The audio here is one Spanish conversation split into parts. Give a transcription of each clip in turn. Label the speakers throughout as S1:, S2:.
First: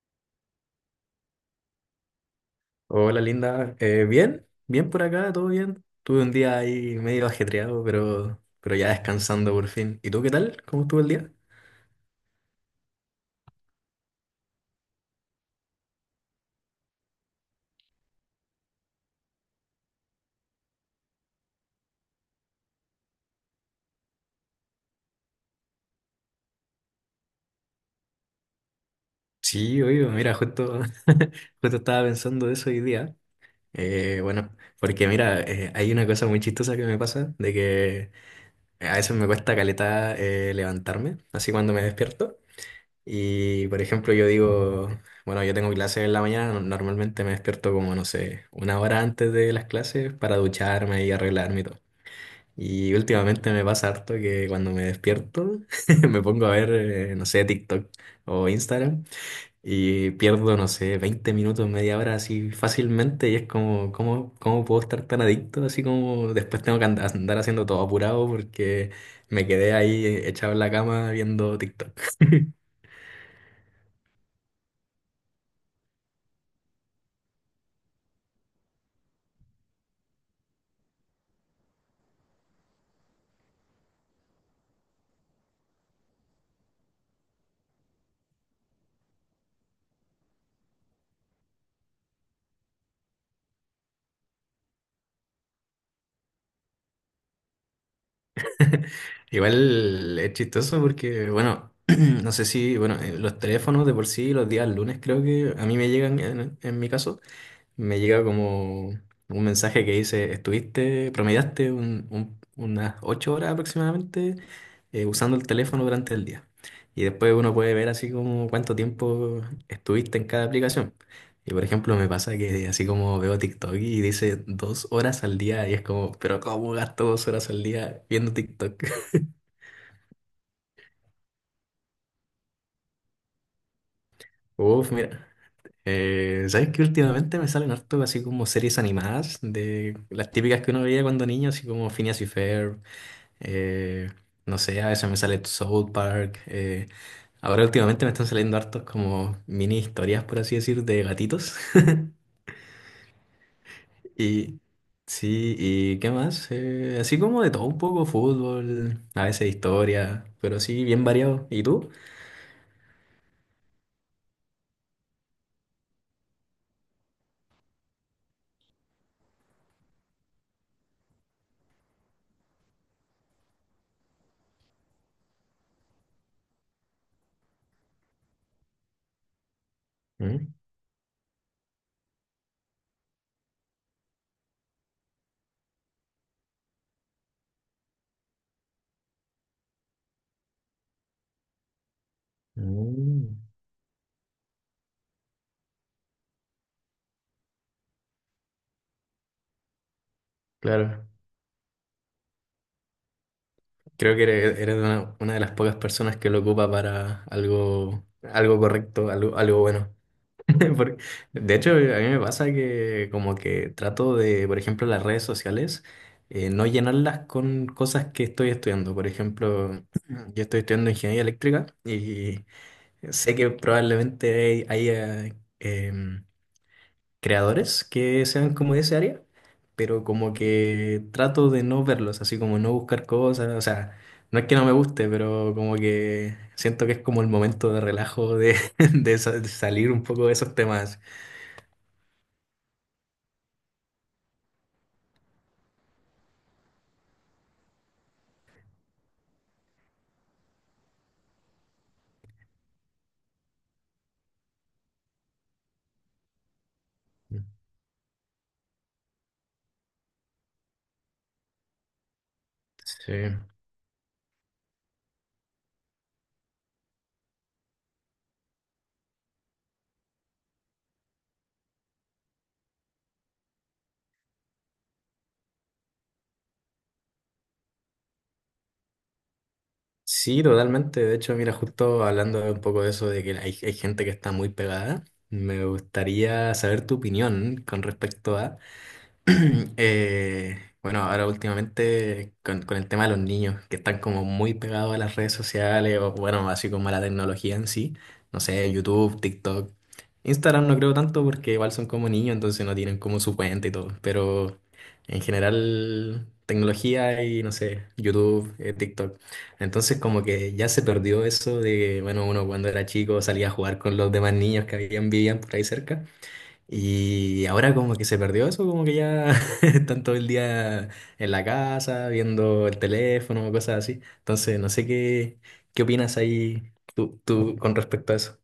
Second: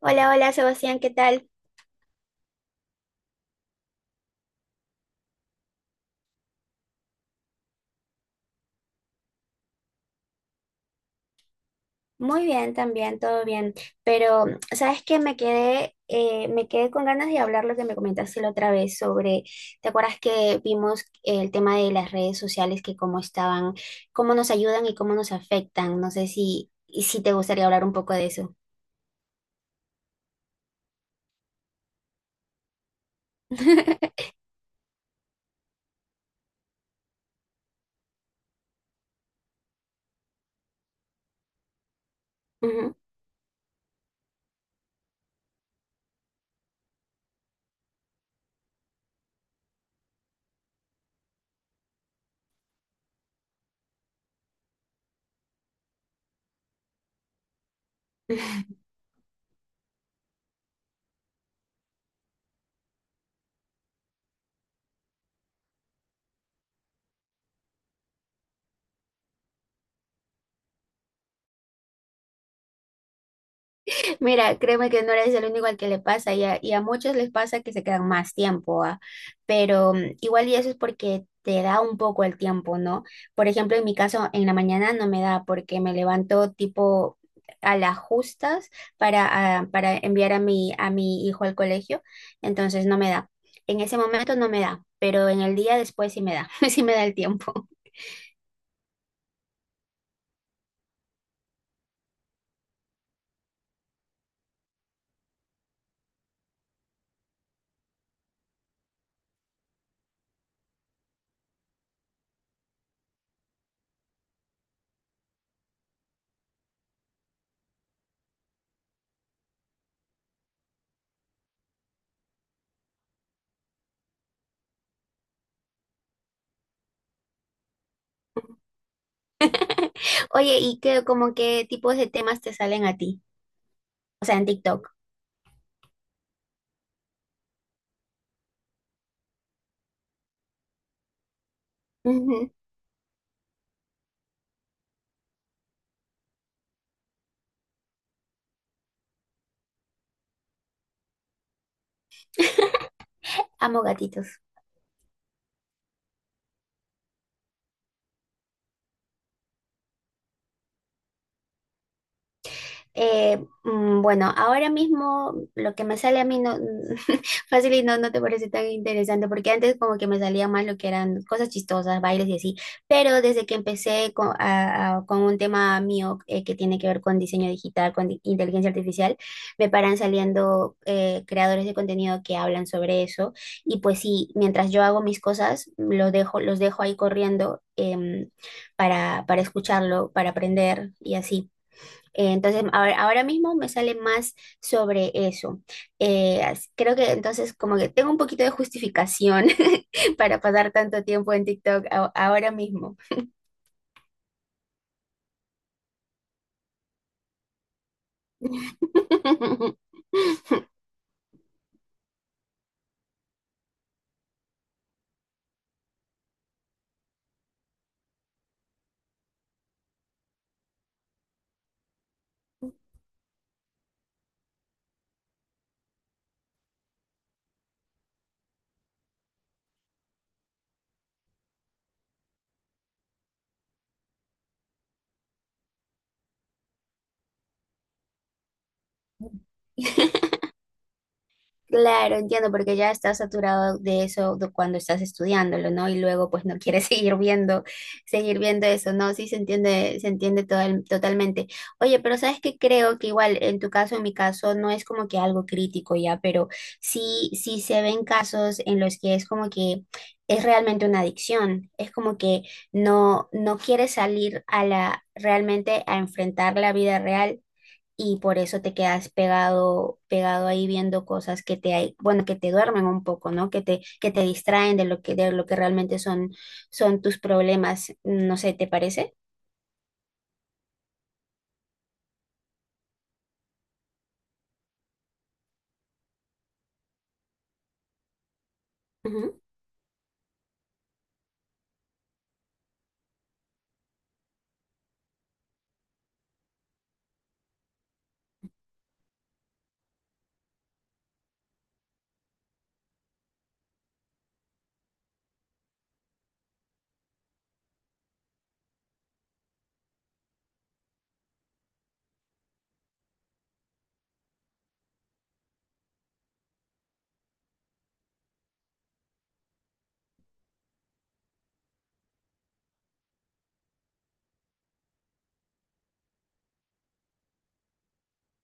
S1: Hola, hola Sebastián, ¿qué tal?
S2: Hola linda. Bien, bien por acá, todo bien. Tuve un día ahí medio ajetreado, pero ya descansando por fin. ¿Y tú qué tal? ¿Cómo estuvo el día?
S1: Muy bien también, todo bien. Pero, ¿sabes qué? Me quedé con ganas de hablar lo que me comentaste la otra vez sobre, ¿te acuerdas que vimos el tema de las redes sociales, que cómo estaban, cómo nos ayudan y cómo nos afectan? No sé si te gustaría hablar un poco de eso.
S2: Sí, oye, mira, justo estaba pensando de eso hoy día. Bueno, porque mira, hay una cosa muy chistosa que me pasa, de que a veces me cuesta caleta levantarme, así cuando me despierto. Y por ejemplo, yo digo, bueno, yo tengo clases en la mañana, normalmente me despierto como, no sé, una hora antes de las clases para ducharme y arreglarme y todo. Y últimamente me pasa harto que cuando me despierto me pongo a ver, no sé, TikTok o
S1: Ujú.
S2: Instagram y pierdo, no sé, 20 minutos, media hora así fácilmente y es como, ¿ cómo puedo estar tan adicto? Así como después tengo que andar haciendo todo apurado porque me quedé ahí echado en la cama viendo TikTok.
S1: Mira, créeme que no eres el único al que le pasa y a muchos les pasa que se quedan más tiempo, ¿ah? Pero igual y eso es porque te da un poco el tiempo, ¿no? Por ejemplo, en mi caso, en la mañana no me da porque me levanto tipo a las justas para, para enviar a mi hijo al colegio, entonces no me da. En ese momento no me da, pero en el día después sí me da, sí me da el tiempo.
S2: Igual es chistoso porque, bueno, no sé si, bueno, los teléfonos de por sí los días lunes creo que a mí me llegan en mi caso. Me llega como un mensaje que dice, estuviste, promediaste unas 8 horas aproximadamente usando el teléfono durante el día. Y después uno puede ver así como cuánto tiempo estuviste en cada aplicación. Y por ejemplo, me pasa que así como veo TikTok y dice 2 horas al día y es como, pero ¿cómo gasto 2 horas al día viendo TikTok?
S1: Oye, ¿y qué, como qué tipos de temas te salen a ti? O sea, en TikTok.
S2: Uf, mira. ¿Sabes qué? Últimamente me salen harto así como series animadas de las típicas que uno veía cuando niño, así como Phineas y Ferb. Eh, no sé, a veces me sale South Park. Ahora últimamente me están saliendo hartos como mini historias, por así decir, de gatitos.
S1: Amo gatitos.
S2: Y sí, ¿y qué más? Así como de todo un poco, fútbol, a veces historia, pero sí, bien variado. ¿Y tú?
S1: Eh, bueno, ahora mismo lo que me sale a mí no fácil y no te parece tan interesante, porque antes como que me salía más lo que eran cosas chistosas, bailes y así, pero desde que empecé con un tema mío que tiene que ver con diseño digital, con inteligencia artificial, me paran
S2: Mm,
S1: saliendo creadores de contenido que hablan sobre eso, y pues sí, mientras yo hago mis cosas, los dejo ahí corriendo para escucharlo, para aprender y así. Entonces, ahora
S2: mm.
S1: mismo me sale más sobre eso. Creo que entonces como que tengo un poquito de justificación para pasar tanto
S2: Claro,
S1: tiempo en TikTok ahora mismo.
S2: creo que eres, una de las pocas personas que lo ocupa para algo, algo correcto, algo, algo bueno. Por- De hecho, a mí me pasa que como que trato de, por ejemplo, las redes sociales, no llenarlas con cosas que estoy estudiando. Por ejemplo, yo estoy estudiando ingeniería eléctrica y sé que probablemente haya em, creadores que sean como de ese área, pero como que trato de no verlos, así como no buscar cosas, o sea, no es que no me guste, pero como que siento que es como el momento de relajo de, de de salir un poco de esos temas.
S1: Claro, entiendo, porque ya estás saturado de eso de cuando estás estudiándolo, ¿no? Y luego pues no quieres seguir viendo, eso, ¿no? Sí se entiende, totalmente. Oye, pero sabes que creo que igual en tu caso, en mi caso, no es como que algo crítico ya, pero sí se ven casos en los que es como que es realmente una adicción. Es como que
S2: Sí.
S1: no quieres salir a la, realmente a enfrentar la vida real, y por eso te quedas pegado, ahí viendo cosas que te hay, bueno, que te duermen un poco, ¿no? Que te distraen de lo que realmente son, son tus problemas. No sé, ¿te parece?
S2: Sí, totalmente. De hecho, mira, justo hablando un poco de eso, de que hay gente que está muy pegada, me gustaría saber tu opinión con respecto a bueno, ahora últimamente con el tema de los niños que están como muy pegados a las redes sociales o bueno, así como a la tecnología en sí, no sé, YouTube, TikTok, Instagram no creo tanto porque igual son como niños, entonces no tienen como su cuenta y todo, pero en general tecnología y no sé, YouTube, TikTok. Entonces como que ya se perdió eso de, bueno, uno cuando era chico salía a jugar con los demás niños que habían, vivían por ahí cerca. Y ahora como que se perdió eso, como que ya están todo el día en la casa, viendo el teléfono, cosas así. Entonces, no sé qué, qué opinas ahí tú con respecto a eso.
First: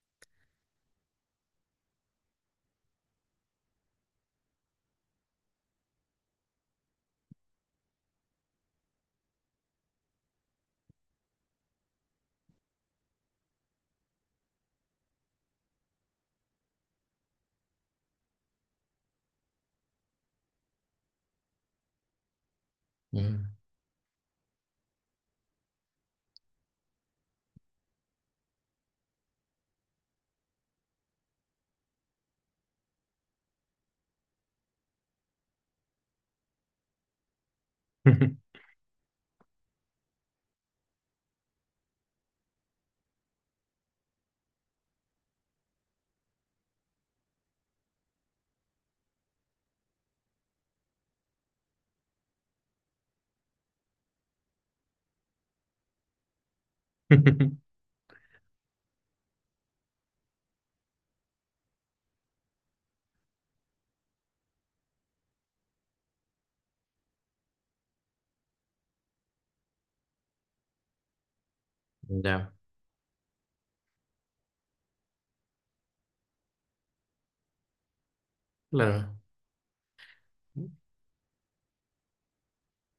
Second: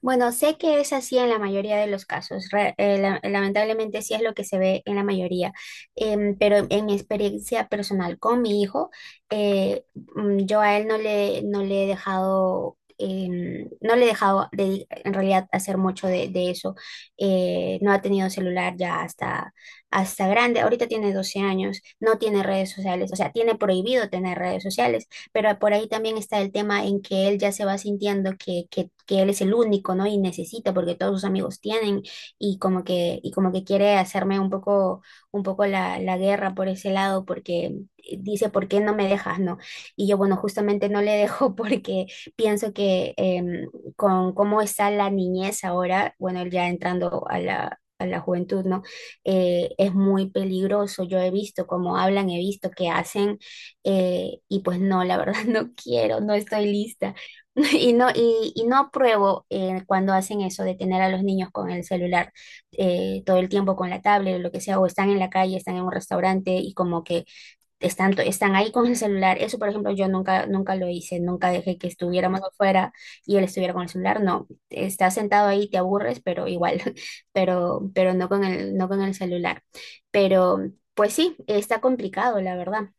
S1: Bueno, sé que es así en la mayoría de los casos. Lamentablemente sí es lo que se ve en la mayoría. Pero en mi experiencia personal con mi hijo, eh, yo a él no le he dejado, no le he dejado en realidad hacer mucho de eso. No ha tenido celular ya hasta grande. Ahorita tiene 12 años, no tiene redes sociales, o sea, tiene
S2: Mm.
S1: prohibido tener redes sociales, pero por ahí también está el tema en que él ya se va sintiendo que él es el único, ¿no? Y necesita, porque todos sus amigos tienen, y como que quiere hacerme un poco la, la guerra por ese lado, porque dice, ¿por qué no me dejas, no? Y yo, bueno, justamente no le dejo porque pienso que con cómo está la niñez ahora, bueno, él ya entrando a la juventud, ¿no? Es muy peligroso. Yo he visto cómo hablan, he visto que hacen, y pues no, la verdad no quiero, no estoy lista. Y no, y no apruebo cuando hacen eso de tener a los niños con el celular todo el tiempo, con la tablet o lo que sea, o están en la calle, están en un restaurante y como que están, están ahí con el celular. Eso, por ejemplo, yo nunca, nunca lo hice, nunca dejé que estuviéramos
S2: Ya,
S1: afuera y él estuviera con el celular. No, estás sentado ahí, te aburres, pero igual, pero no con el, no con el
S2: claro.
S1: celular. Pero pues sí, está complicado, la verdad.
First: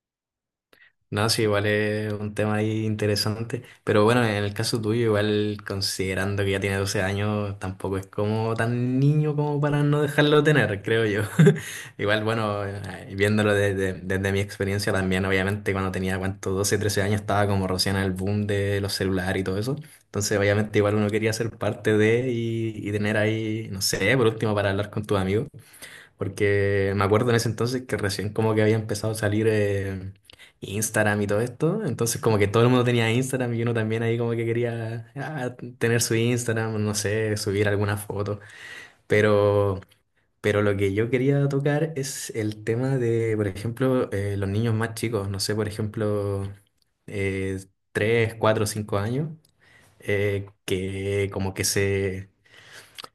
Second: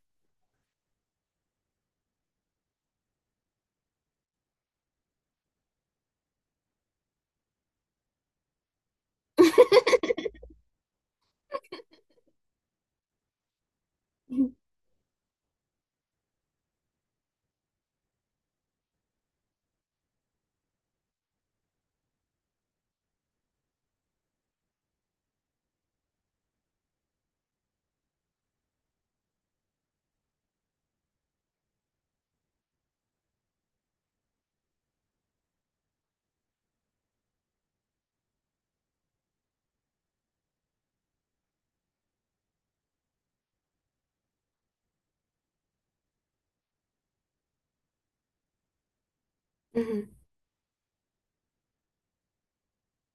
S2: No, sí, igual es un tema ahí interesante, pero bueno, en el caso tuyo, igual considerando que ya tiene 12 años, tampoco es como tan niño como para no dejarlo tener, creo yo. Igual, bueno, viéndolo desde, desde mi experiencia también, obviamente cuando tenía, ¿cuánto? 12 13 años estaba como recién en el boom de los celulares y todo eso. Entonces, obviamente igual uno quería ser parte de y tener ahí, no sé, por último, para hablar con tus amigos. Porque me acuerdo en ese entonces que recién como que había empezado a salir Instagram y todo esto. Entonces como que todo el mundo tenía Instagram y uno también ahí como que quería ah, tener su Instagram, no sé, subir alguna foto. Pero, pero lo que yo quería tocar es el tema de, por ejemplo, los niños más chicos. No sé, por ejemplo, eh, 3, 4, 5 años. Que como que se...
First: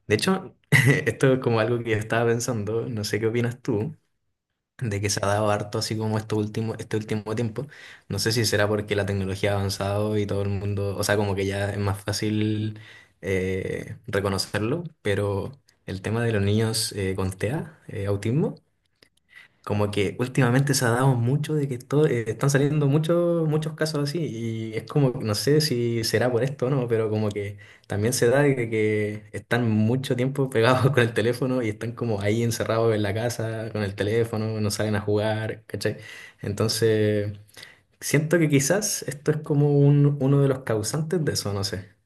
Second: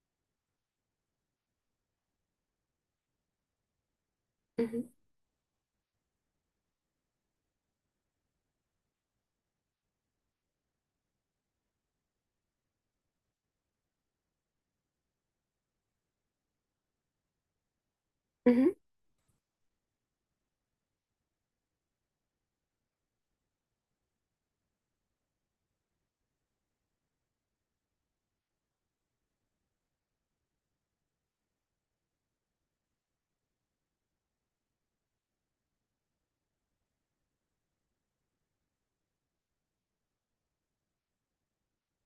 S2: De hecho, esto es como algo que yo estaba pensando. No sé qué opinas tú
S1: Ujú,
S2: de que se ha dado harto así como este último tiempo. No sé si será porque la tecnología ha avanzado y todo el mundo, o sea, como que ya es más fácil reconocerlo, pero el tema de los niños con TEA, autismo,
S1: ujú.
S2: como que últimamente se ha dado mucho de que están saliendo muchos muchos casos así y es como, que no sé si será por esto o no, pero como que también se da de que están mucho tiempo pegados con el teléfono y están como ahí encerrados en la casa con el teléfono, no salen a jugar, ¿cachai? Entonces, siento que quizás esto es como uno de los causantes de eso, no sé.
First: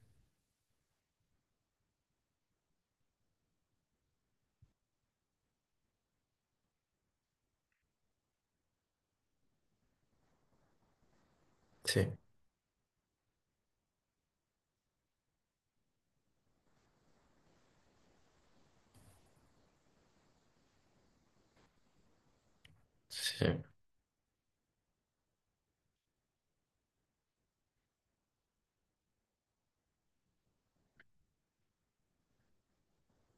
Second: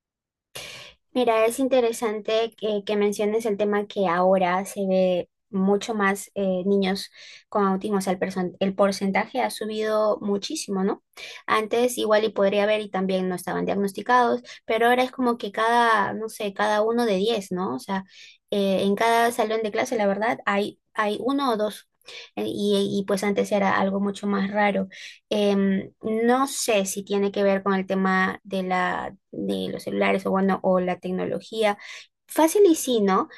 S1: Mira, es interesante que menciones el tema que ahora se ve mucho más niños con autismo, o sea, el porcentaje ha subido muchísimo, ¿no? Antes
S2: Sí,
S1: igual y podría haber y también no estaban diagnosticados, pero ahora es como que cada, no sé, cada uno de diez, ¿no? O sea, en cada salón de clase, la verdad, hay 1 o 2. Y pues
S2: sí.
S1: antes era algo mucho más raro. No sé si tiene que ver con el tema de la, de los celulares o bueno, o la tecnología. Fácil y sí, ¿no?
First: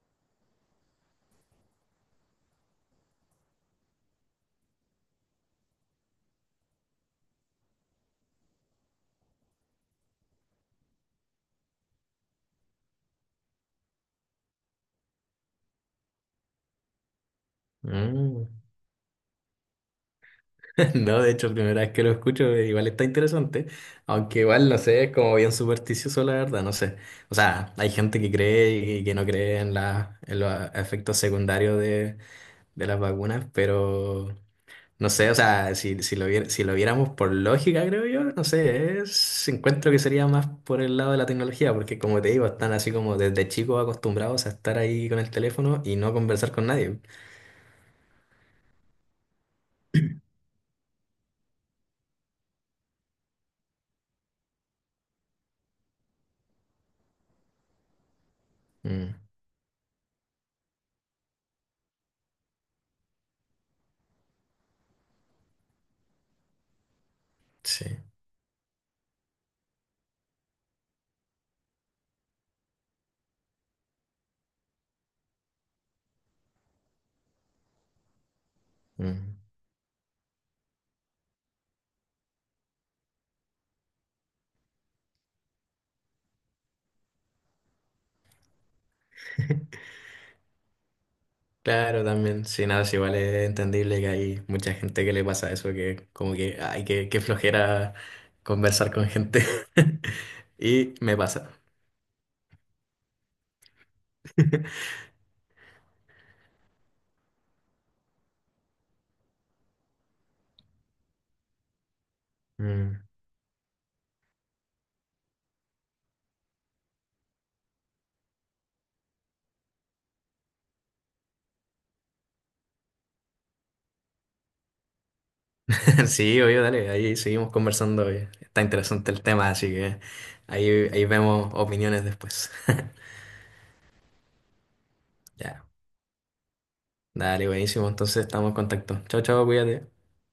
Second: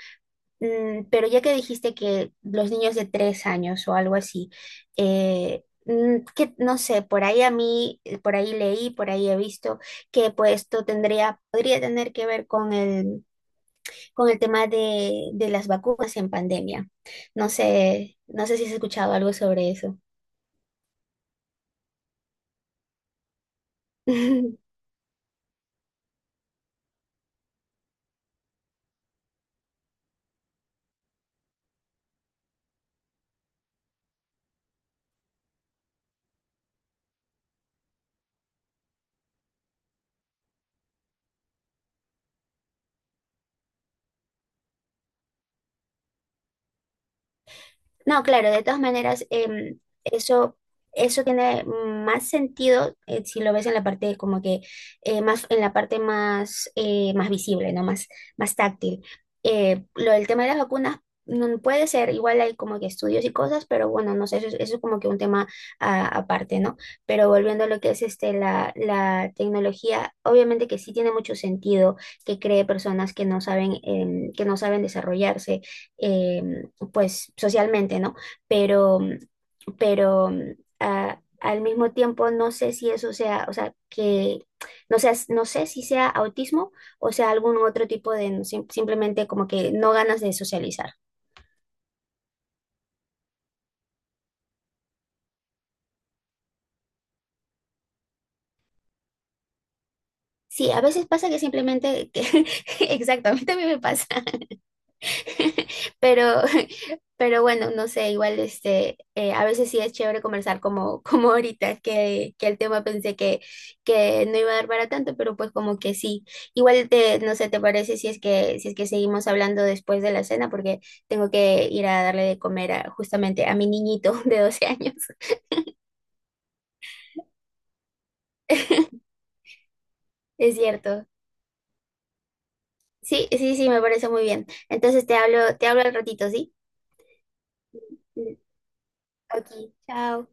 S1: Pero ya que dijiste que los niños de 3 años o algo así, que no sé, por ahí a mí, por ahí leí, por ahí he visto que pues esto tendría, podría tener que ver con el tema de las vacunas en pandemia. No sé, no
S2: Mm.
S1: sé si has escuchado algo sobre eso.
S2: No, de hecho, primera vez que lo escucho, igual está interesante, aunque igual no sé, es como bien supersticioso, la verdad, no sé. O sea, hay gente que cree y que no cree en, en los efectos secundarios de las vacunas, pero no sé, o sea, si, si lo viéramos por lógica, creo yo, no sé, encuentro que sería más por el lado de la tecnología, porque como te digo, están así como desde chicos acostumbrados a estar ahí con el teléfono y no conversar con nadie.
S1: No, claro, de todas maneras, eso, eso tiene más sentido si lo ves en la parte como que en la parte más, más visible, ¿no? Más, más táctil.
S2: Mm,
S1: Lo del tema de las vacunas no puede ser, igual hay como que estudios y cosas, pero bueno, no sé, eso es como que un tema aparte, ¿no? Pero volviendo a lo
S2: sí.
S1: que es este, la tecnología, obviamente que sí tiene mucho sentido que cree personas que no saben, que no saben desarrollarse em, pues socialmente, ¿no? Pero,
S2: Mm.
S1: pero al mismo tiempo no sé si eso sea, o sea, que no sé, no sé si sea autismo o sea algún otro tipo de no, simplemente como que no ganas de socializar.
S2: Claro, también, sí, nada, es igual es entendible que hay mucha gente que le pasa eso, que como que, ay, que flojera conversar con gente.
S1: Sí, a
S2: Y
S1: veces
S2: me
S1: pasa que
S2: pasa.
S1: simplemente, que- exacto, a mí también me pasa, pero. Pero bueno, no sé, igual este, a veces sí es chévere conversar como, como ahorita, que el tema
S2: Mm.
S1: pensé que no iba a dar para tanto, pero pues como que sí. Igual te, no sé, ¿te parece si es que, si es que seguimos hablando después de la cena? Porque tengo que ir a darle de comer justamente a mi niñito de 12 años.
S2: Sí, obvio, dale, ahí seguimos conversando. Oye. Está interesante el tema, así que
S1: Es
S2: ahí
S1: cierto.
S2: vemos opiniones después.
S1: Sí, sí, sí, me parece muy bien. Entonces
S2: Ya,
S1: te hablo al ratito, ¿sí?
S2: dale, buenísimo, entonces
S1: Mm,
S2: estamos en contacto. Chao, chao,
S1: Ok,
S2: cuídate.
S1: chao.